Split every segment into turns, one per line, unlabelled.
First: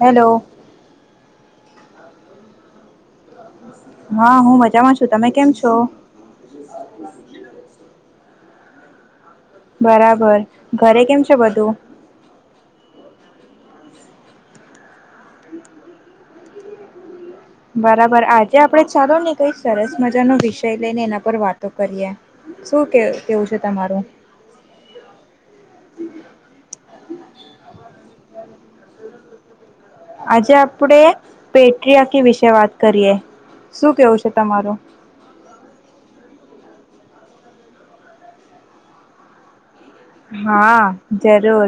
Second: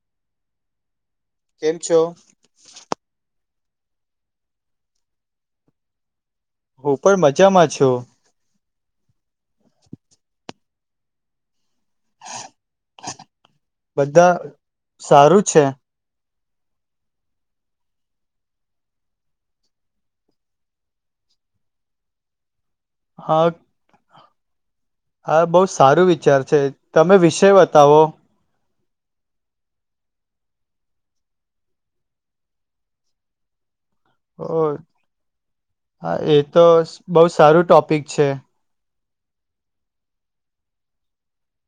Hello
કેમ છો
હા હું મજામાં છું તમે કેમ છો
હું પણ મજામાં છું
બરાબર ઘરે કેમ છે બધું
બધા સારું છે
બરાબર આજે આપડે ચાલો ને કઈ સરસ મજાનો વિષય લઈને એના પર વાતો કરીએ શું કે કેવું છે તમારું
હા બહુ સારું વિચાર છે તમે વિષય બતાવો
આજે આપડે પેટ્રિયાકી વિશે વાત કરીએ શું કેવું છે
ઓ
તમારું
હા એ તો બહુ સારું ટોપિક છે
હા જરૂર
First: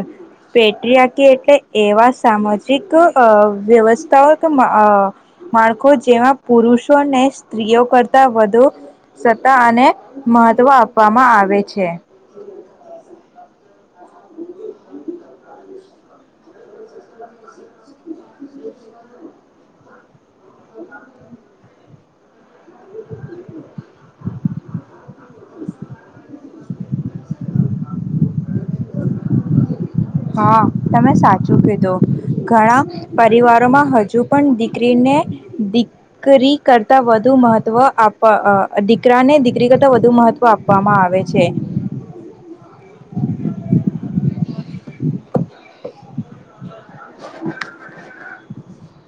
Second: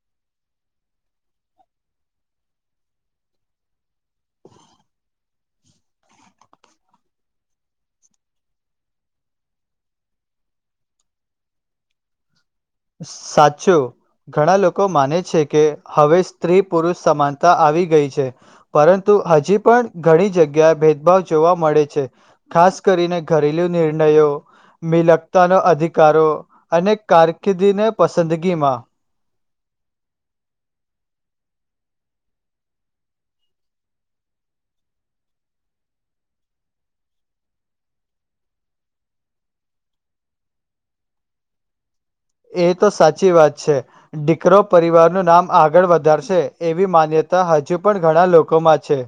પેટ્રિયાકી એટલે એવા સામાજિક વ્યવસ્થાક માળખો જેમાં પુરુષોને સ્ત્રીઓ કરતા વધુ સત્તા અને મહત્વ આપવામાં આવે છે
સાચું ઘણા લોકો માને છે કે હવે સ્ત્રી પુરુષ સમાનતા આવી ગઈ છે પરંતુ હજી પણ ઘણી જગ્યા ભેદભાવ જોવા મળે છે ખાસ કરીને ઘરેલુ નિર્ણયો મિલક તાનો અધિકારો અને કાર કીધી ને પસંદગી માં
હા તમે સાચું કીધું. ઘણા પરિવારોમાં હજુ પણ દીકરીને દીકરી કરતા વધુ મહત્વ આપવા અ, દીકરાને દીકરી કરતા વધુ મહત્વ આપવામાં આવે છે.
એ તો સાચી વાત છે. દીકરો પરિવારનું નામ આગળ વધારશે એવી માન્યતા હજુ પણ ઘણા લોકોમાં છે.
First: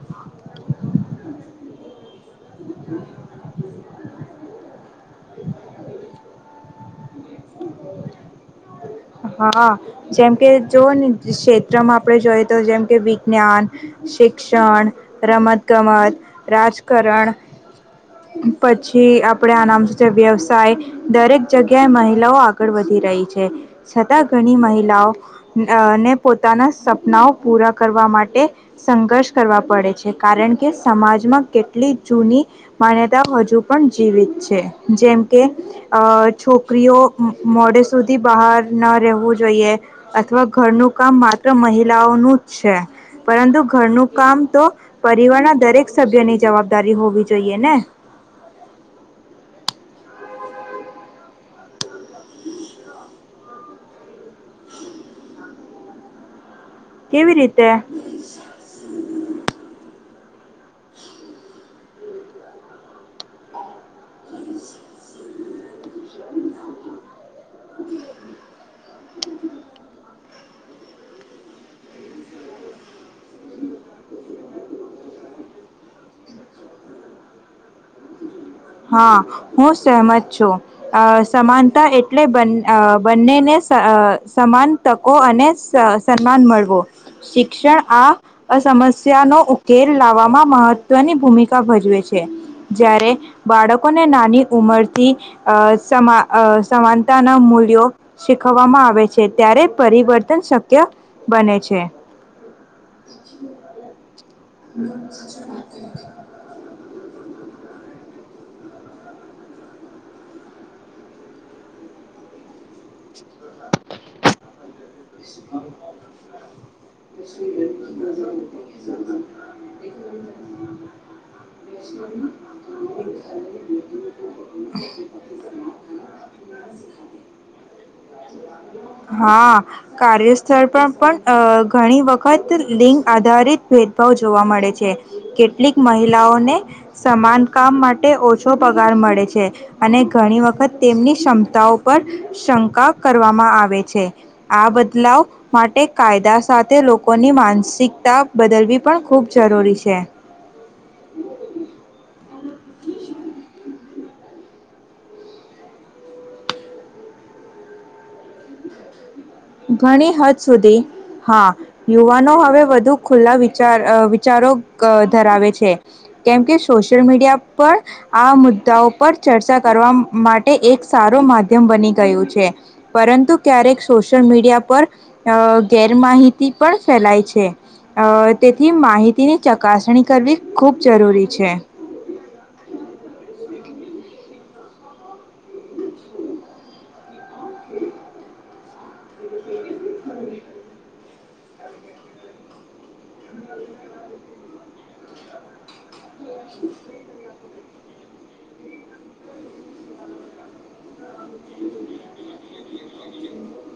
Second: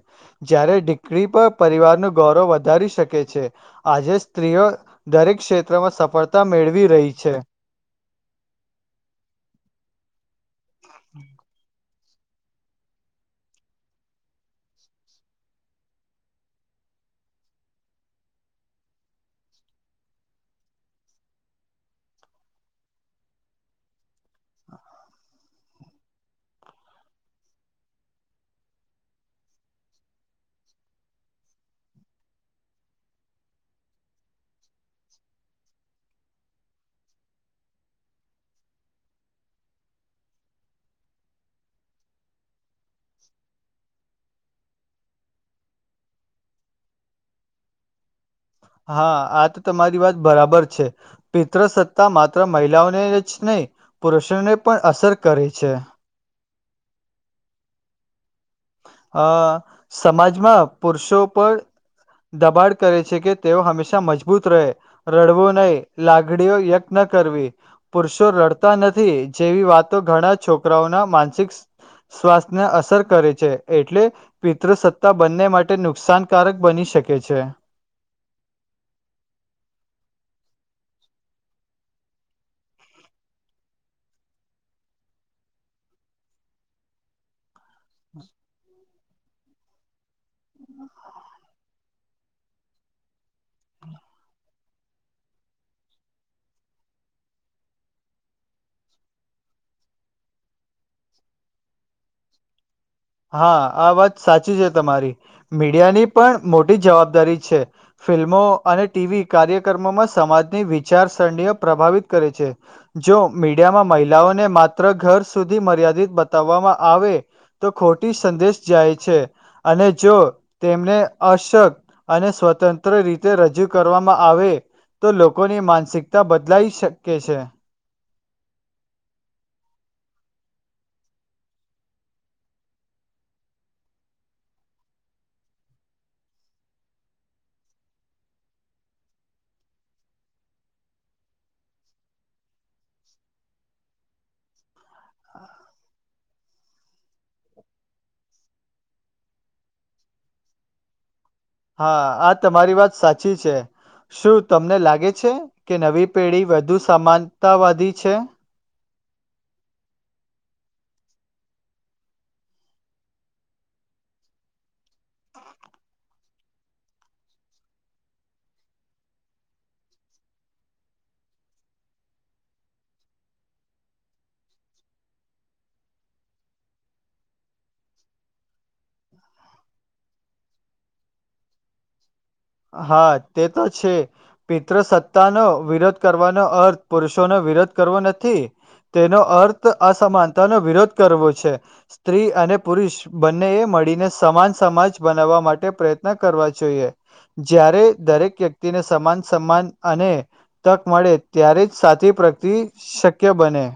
જયારે દીકરી પર પરિવારનું ગૌરવ વધ ધારી શકે છે. આજે સ્ત્રીઓ દરેક ક્ષેત્રમાં સફળતા મેળવી રહી છે.
હા. જેમ કે જોઓની ક્ષેત્રમાં આપણે જોઈએ તો જેમ કે વિજ્ઞાન, શિક્ષણ, રમત ગમત, રાજકારણ, પછી આપણેે આ નામ શુ છે, વ્યવસાય દરેક જગ્યાએ મહિલાઓ આગળ વધી રહી છે. છતાં ઘણી મહિલાઓને પોતાના સપનાઓ પૂરા કરવા માટે સંઘર્ષ કરવા પડે છે. કારણ કે સમાજમાં કેટલી જૂની માન્યતાઓ હજુ પણ જીવિત છે. જેમકે અ છોકરીઓ મો મોડે સુધી બહાર ન રહેવું જોઈએ. અથવા ઘરનું કામ માત્ર મહિલાઓનું જ છે. પરંતુ ઘરનું કામ તો પરિવાર ના દરેક સભ્યની જવાબદારી હોવી જોઈએ ને.
હા આ તો તમારી વાત બરાબર છે. પિતૃ સત્તા માત્ર મહિલાઓને જ નહી પુરુષ ને પણ અસર કરે છે.
કેવી રીતે?
અ સમાજ મા પુરુષો પણ દબાડ કરે છે કે, તેઓ હંમેશા તા મજબૂત રહે રડવોન નહી. લાગડીઓ વયક્ત ન કરવી. પુરુષો રડતા નથી જેવી વાતો ઘણા જ છોકરાઓના માનસિક સ સ્વાસ્થ્યને અસર કરે છે. એટલે પિતૃસત્તા બંને માટે નુકસાનકારક બની શકે છે.
હા હું સહેમત છું. અ સમાનતા એટલે બન અ બંનેને અ સમાન તકો અને સ સન્માન મળવો. શી ક્ષણ આ અ સમસ સમ્યા નો ઉકેલ લાવવામાં મહત્વની ભૂમિકા ભજવે છે. છે જ્યારે બાળકોને નાની ઉમરથી અ સમા અ સમાનતાના મૂલ્યો શીખવવામાં આવે છે. ત્યારે પરિવર્તન શક્ય બને છે.
હા આ વાત સાચી છે તમારી. મીડિયાની પણ મોટી જવાબદારી છે. ફિલ્મો અને ટીવી કાર્યક્રમોમાં સમાજની વિચારસરણીઓ પ્રભાવિત કરે છે. જો મીડિયામાં મહિલાઓને માત ત્ર ઘર સુધી મર્યાદિત બતાવવામાં આવે તો ખોટી સંદેશ જાય છે. અને જો તેમને અશક્ત અને સ્વતંત્ર રીતે રજૂ કરવામાં આવે, તો લોકોની માનસિકતા બદલાઈ શકે છે.
હા કાર્યસ્થળ પર પણ ઘણી વખત લિંગ આધારિત ભેદભાવ જોવા મળે છે કેટલીક મહિલાઓને સમાન કામ માટે ઓછો પગાર મળે છે અને ઘણી વખત તેમની ક્ષમતાઓ પર શંકા કરવામાં આવે છે આ બદલાવ માટે કાયદા સાથે લોકોની માનસિકતા બદલવી પણ ખૂબ જરૂરી છે
હા આ તમારી વાત સાચી છે શું તમને લાગે છે કે નવી પેઢી વધુ સમાનતાવાદી છે
ઘણી હદ સુધી હા યુવાનો હવે વધુ ખુલ્લા વિચાર વિચારો ધરાવે છે કેમ કે સોશિયલ મીડિયા પણ આ મુદ્દાઓ પર ચર્ચા કરવા માટે એક સારું માધ્યમ બની ગયું છે પરંતુ ક્યારેક સશ સોલ મીડિયા પર ગેરમાહિતી પણ ફેલાય છે તેથી માહિતીની ચકાસણી કરવી ખૂબ જરૂરી છે
હા, તે તો છે. પિત્ર સત્તાનો વિરોધ કરવાનો અર્થ પુરુષોનો વિરોધ કરવો નથી. તેનો અર્થ અસમાનતાનો વિરોધ કરવો છે. સ્ત્રી અને પુરુષ બંને એ મળીને સમાન સમાજ બનાવવા માટે પ્રયત્ન ના કરવા જોઈએ. જ્યારે દરેક વ્યક્તિને સમાન સમાન અને તક મળે ત્યારે, જ સાથી પ્રગતિ શક્ય બને.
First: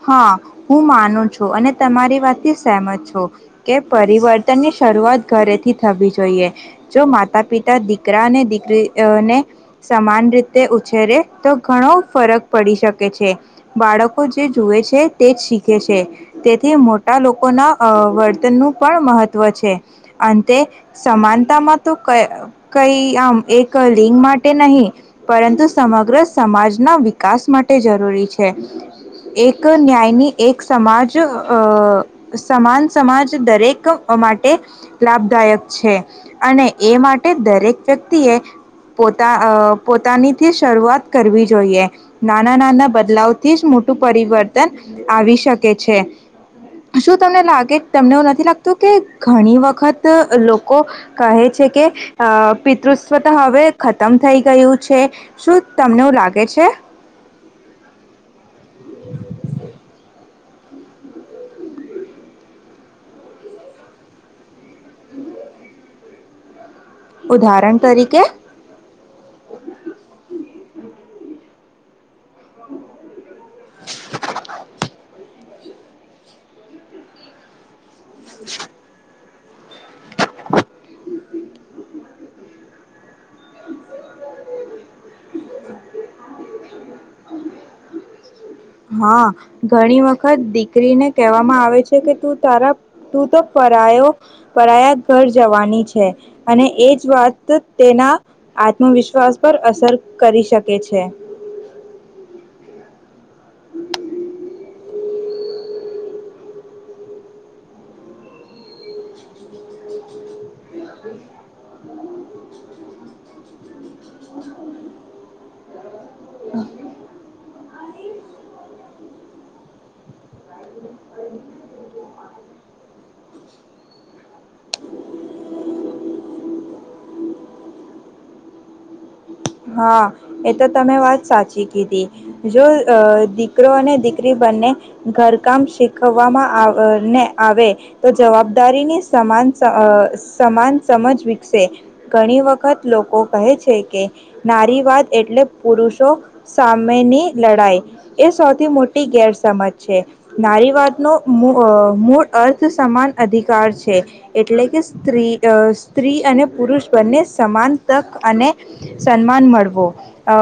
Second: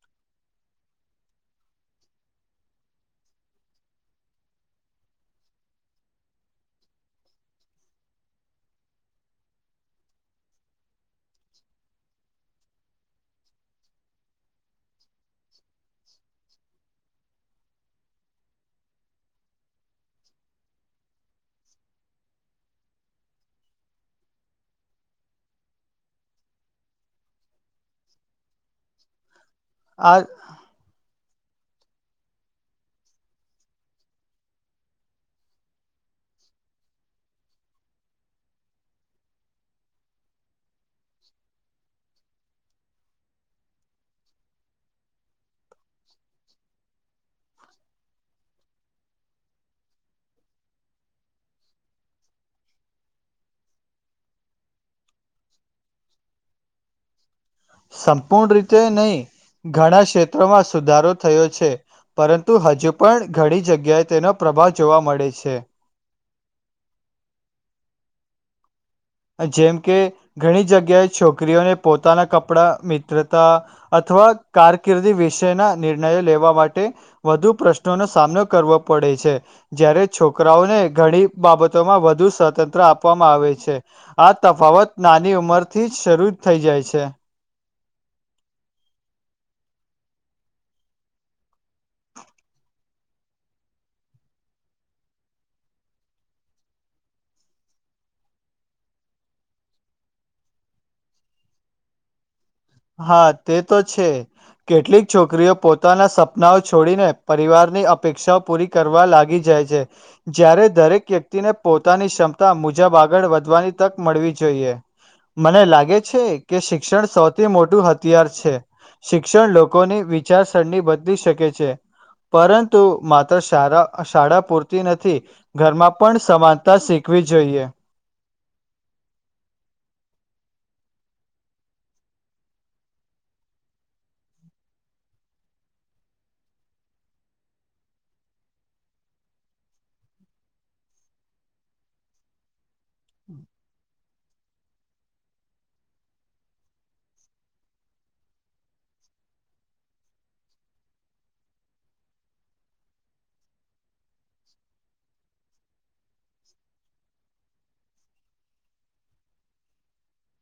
હા હું માનું છું. અને તમારી વાતથી સહમત છું, કે પરિવર્તનની શરૂઆત ઘરેથી થવી જોઈએ. જો માતા પિતા દીકરા અને દીકરીને સમાન રીતે ઉછેરે તો ઘણો ફરક પડી શકે છે. બાળકો જુએ છે તે જ શીખે છે. તેથી મોટા લોકોના વર્તનનું પણ મહત્ત્વ છે અંતે સમાનતામાં તો કઈ આમ એક લિંગ માટે નહીં, પરંતુ સમગ્ર સમાજના વિકાસ માટે જરૂરી છે. એક
આ
ન્યાયની એક સમાજ અ સમાન સમાજ દરેક માટે લાભદાયક છે. અને એ માટે દરેક વ્યક્તિએ પોતા પોતાનીથી શરૂઆત કરવી જોઈએ નાના નાના બદલાવ થી જ પરિવર્તન આવી શકે છે. શું તમને લાગે તમને એવું નથી લાગતું કે ઘણી વખત લોકો કહે છે, કે પિતૃસ્વતા હવે, ખતમ થઈ ગયું છે શું તમને એવું લાગે છે.
સં પૂણ રીતે નહી ઘણા ક્ષેત્ર માં સુધારો થયો છે. પરંતુ, હજુ પણ ઘણી જગ્યાએ તેનો પ્રભાવ જોવા મળે છે.
ઉદાહરણ તરીકે
જેમ કે ઘણી જગ્યાએ છોકરીઓને પોતાના કપડા મિત્રતા અથવા કારકિર્દી વિ છે. ના નિર્ણયો લેવા માટે વધુ પ્રશ્ન નો સામનો કરવો પડે છે. જયારે છોકરાઓને ઘણી બાબતોમાં વધુ સ્વતંત્ર આપ આપવામાં આવે છે. આ તફાવત નાની ઉંમર થી જ શરૂ જ થઈ જાય છે. છે.
હમ્મ, હા, ઘણી વખત દીકરીને કહેવામાં આવે છે. કે તું તારા તું તો પરાયો પરાયા ઘર જવાની છે. અને એજ વાત તેના આત્મવિશ્વાસ પર અસર કરી શકે છે.
હા તે તો છે. કેટલીક છોકરીઓ પોતાના સપનાઓ છોડીને પરિવારની અપેક્ષાઓ પૂરી કરવા લાગી જાય છે. જ્યારે, દરેક વ્યક્તિને પોતાની ક્ષમતા મુજબ આગળ વધવાની તક મળવી જોઈએ, મને લાગે. છે. કે શિક્ષણ સૌથી મોટું હથિયાર છે. શિક્ષણ લોકોની વિ ચારસરણી બદલી શકે છે. પરંતુ માત્ર શા શાળા પૂરતી નથી ઘરમાં પણ સમાનતા શીખવી જોઈએ.
હા એ તો તમે વાત સાચી કીધી જો દીકરો અને દીકરી બંને ઘરકામ શીખવવામાં આવને આવે, તો જવાબદારીની સમાન સમાન સમજ વિકસે ઘણી વખત લોકો કહે છે, કે નારીવાદ એટલે પુરુષો સામેની લડાઈ એ સૌથી મોટી ગેરસમજ છે. નારીવાદ ન મૂળ અર્થ સમાન અધિકાર છે. એટલે કે સ્ત્રી સ્ત્રી અને પુરુષ બંને સમાન તક અને સન્માન મળવો અ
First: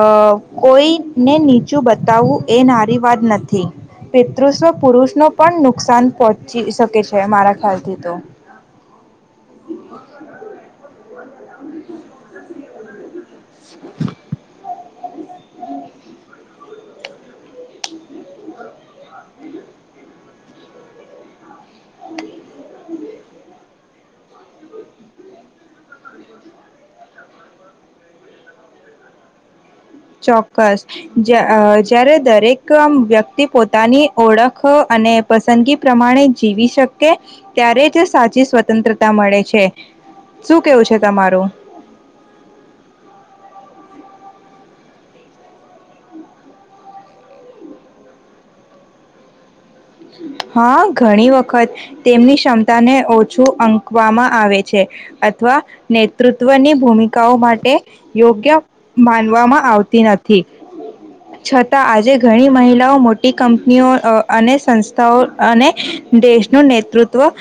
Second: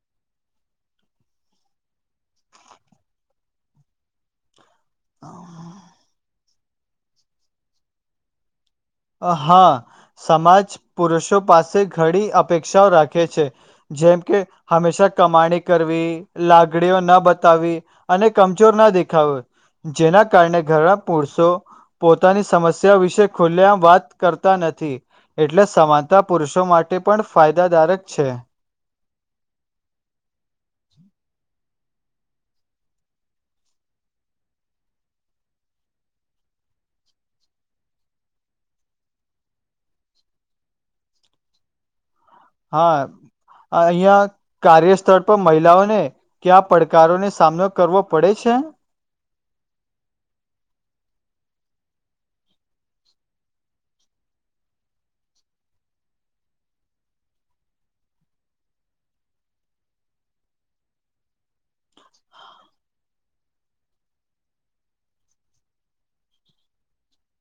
કોઈને નીચું બતાવવું, એ નારી વાત નથી પિતૃવ પુરુષ નો પણ નુકસાન પહોંચે. જી શકે છે. મારા ખ્યાલથી તો
હા, સમાજ પુરુષો પાસે ઘણી અપેક્ષાઓ રાખે છે. છે જેમ કે હંમેશા કમાણી કરવી લાગડીઓ ના બતાવી અને કમજોર ના દેખાવ જેના કારણે ઘરના પુરુષો પોતાની સમસ્યા વિશે ખુલ્યા વાત કરતા નથી એટલે સમાનતા પુરુષો માટે પણ ફાયદાકારારક છે.
ચોક્કસ જે. જ્યારે દરેક વ્યક્તિ પોતાની ઓળખ અને પસંદગી પ્રમાણે જીવી શકે ત્યારે જ સાચી સ્વતંત્રતા મળે છે શું કેવું છે તમારું.
હા અહિયાં કાર્યસ્થળ પર મહિલાઓને ક્યા પડકારોનો સામનો કરવો પડે છે.
હા ઘણી વખત તેમની ક્ષમતાને ઓછું અંકવામાં આવે છે અથવા નેતૃત્વની ભૂમિકાઓ માટે યોગ્ય માનવામાં આવતી નથી છતાં આજે ઘણી મહિલાઓ મોટી કંપનીઓ અને સં અને દેશનું નેતૃત્વ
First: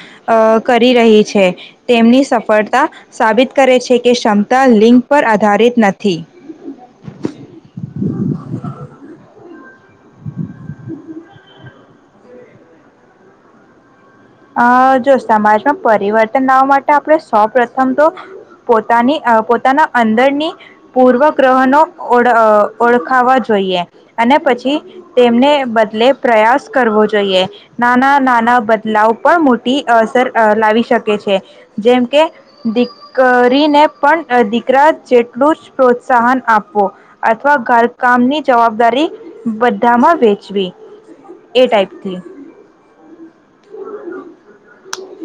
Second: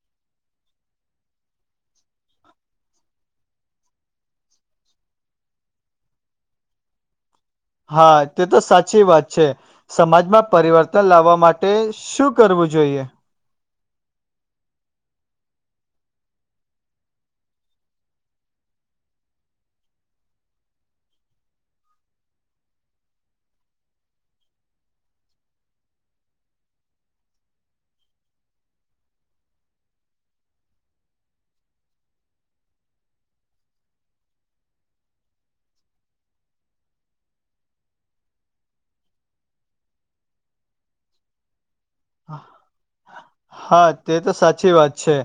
કરી રહી છે તેમની સફળતા સાબિત કરે છે કે ક્ષમતા લિંગ પર આધારિત નથી.
હા તે તો સાચી વાત છે. સમાજમાં પરિવર્તન લાવવા માટે માટે શું કરવું જોઈએ.
અ જો સમાજમાં પરિવર્તન લાવવા માટે આપણે સૌ પ્રથમ તો પોતાની પોતાના અંદરની પૂર્વગ્રહણો ઓ ઓળખાવા જોઈએ અને પછી તેમને બદલે પ્રયાસ કરવો જોઈએ નાના નાના લાવ પણ મોટી અસર લાવી શકે છે જેમ કે દીકરીને પણ દીકરા જેટલું જ પ્રોત્સાહન આપવું અથવા ઘરકામની જવાબદારી બધામાં વેચવી એ ટાઈપ [inaudible]
હા તે તો સાચી વાત છે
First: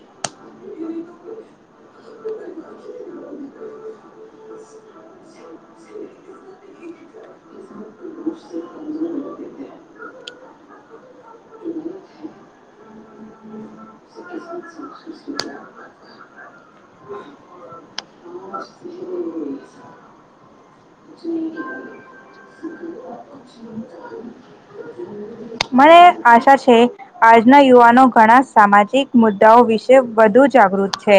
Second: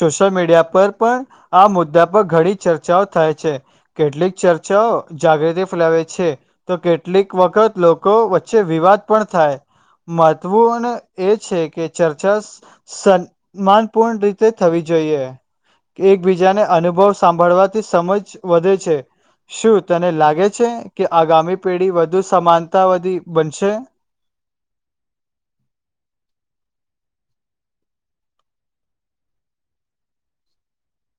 સોશિયલ મીડિયા પર પણ આ મુદ્દા પર ઘણી ચર્ચાઓ થાય છે કેટલીક ચર્ચાઓ જાગૃતિ ફેલાવે છે તો કેટલીક વખત લોકો વચ્ચે વિવાદ પણ થાય મહત્વું અને છે કે ચર્ચસ સન એકબીજાને અનુભવ સાંભળવાથી સમજ વધે છે. શું તને લાગે છે કે આગામી પેઢી વધુ સમાનતાવાદી બનશે?
મારે આશા છે આજના યુવાનો ઘણા સામાજિક મુદ્દાઓ વિશે વધુ જાગૃત છે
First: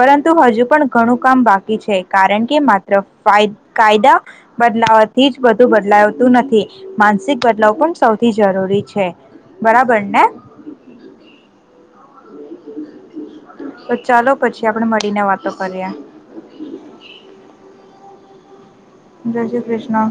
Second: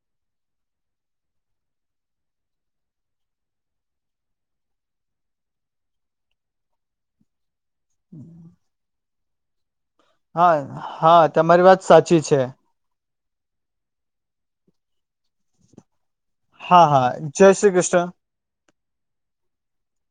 પરંતુ હજુ પણ ઘણું કામ બાકી છે કારણ કે માત્ર કાયદા બદલાવથી જ વધુ બદલાવતું નથી માનસિક બદલાવ પણ સૌથી જરૂરી છે. બરાબર ને?
હા હા તમારી વાત સાચી છે.
તો ચાલો પછી આપડણે મળીને વાતો કરીએ.
હા હા જય શ્રી કૃષ્ણ.
જય શ્રી કૃષ્ણ.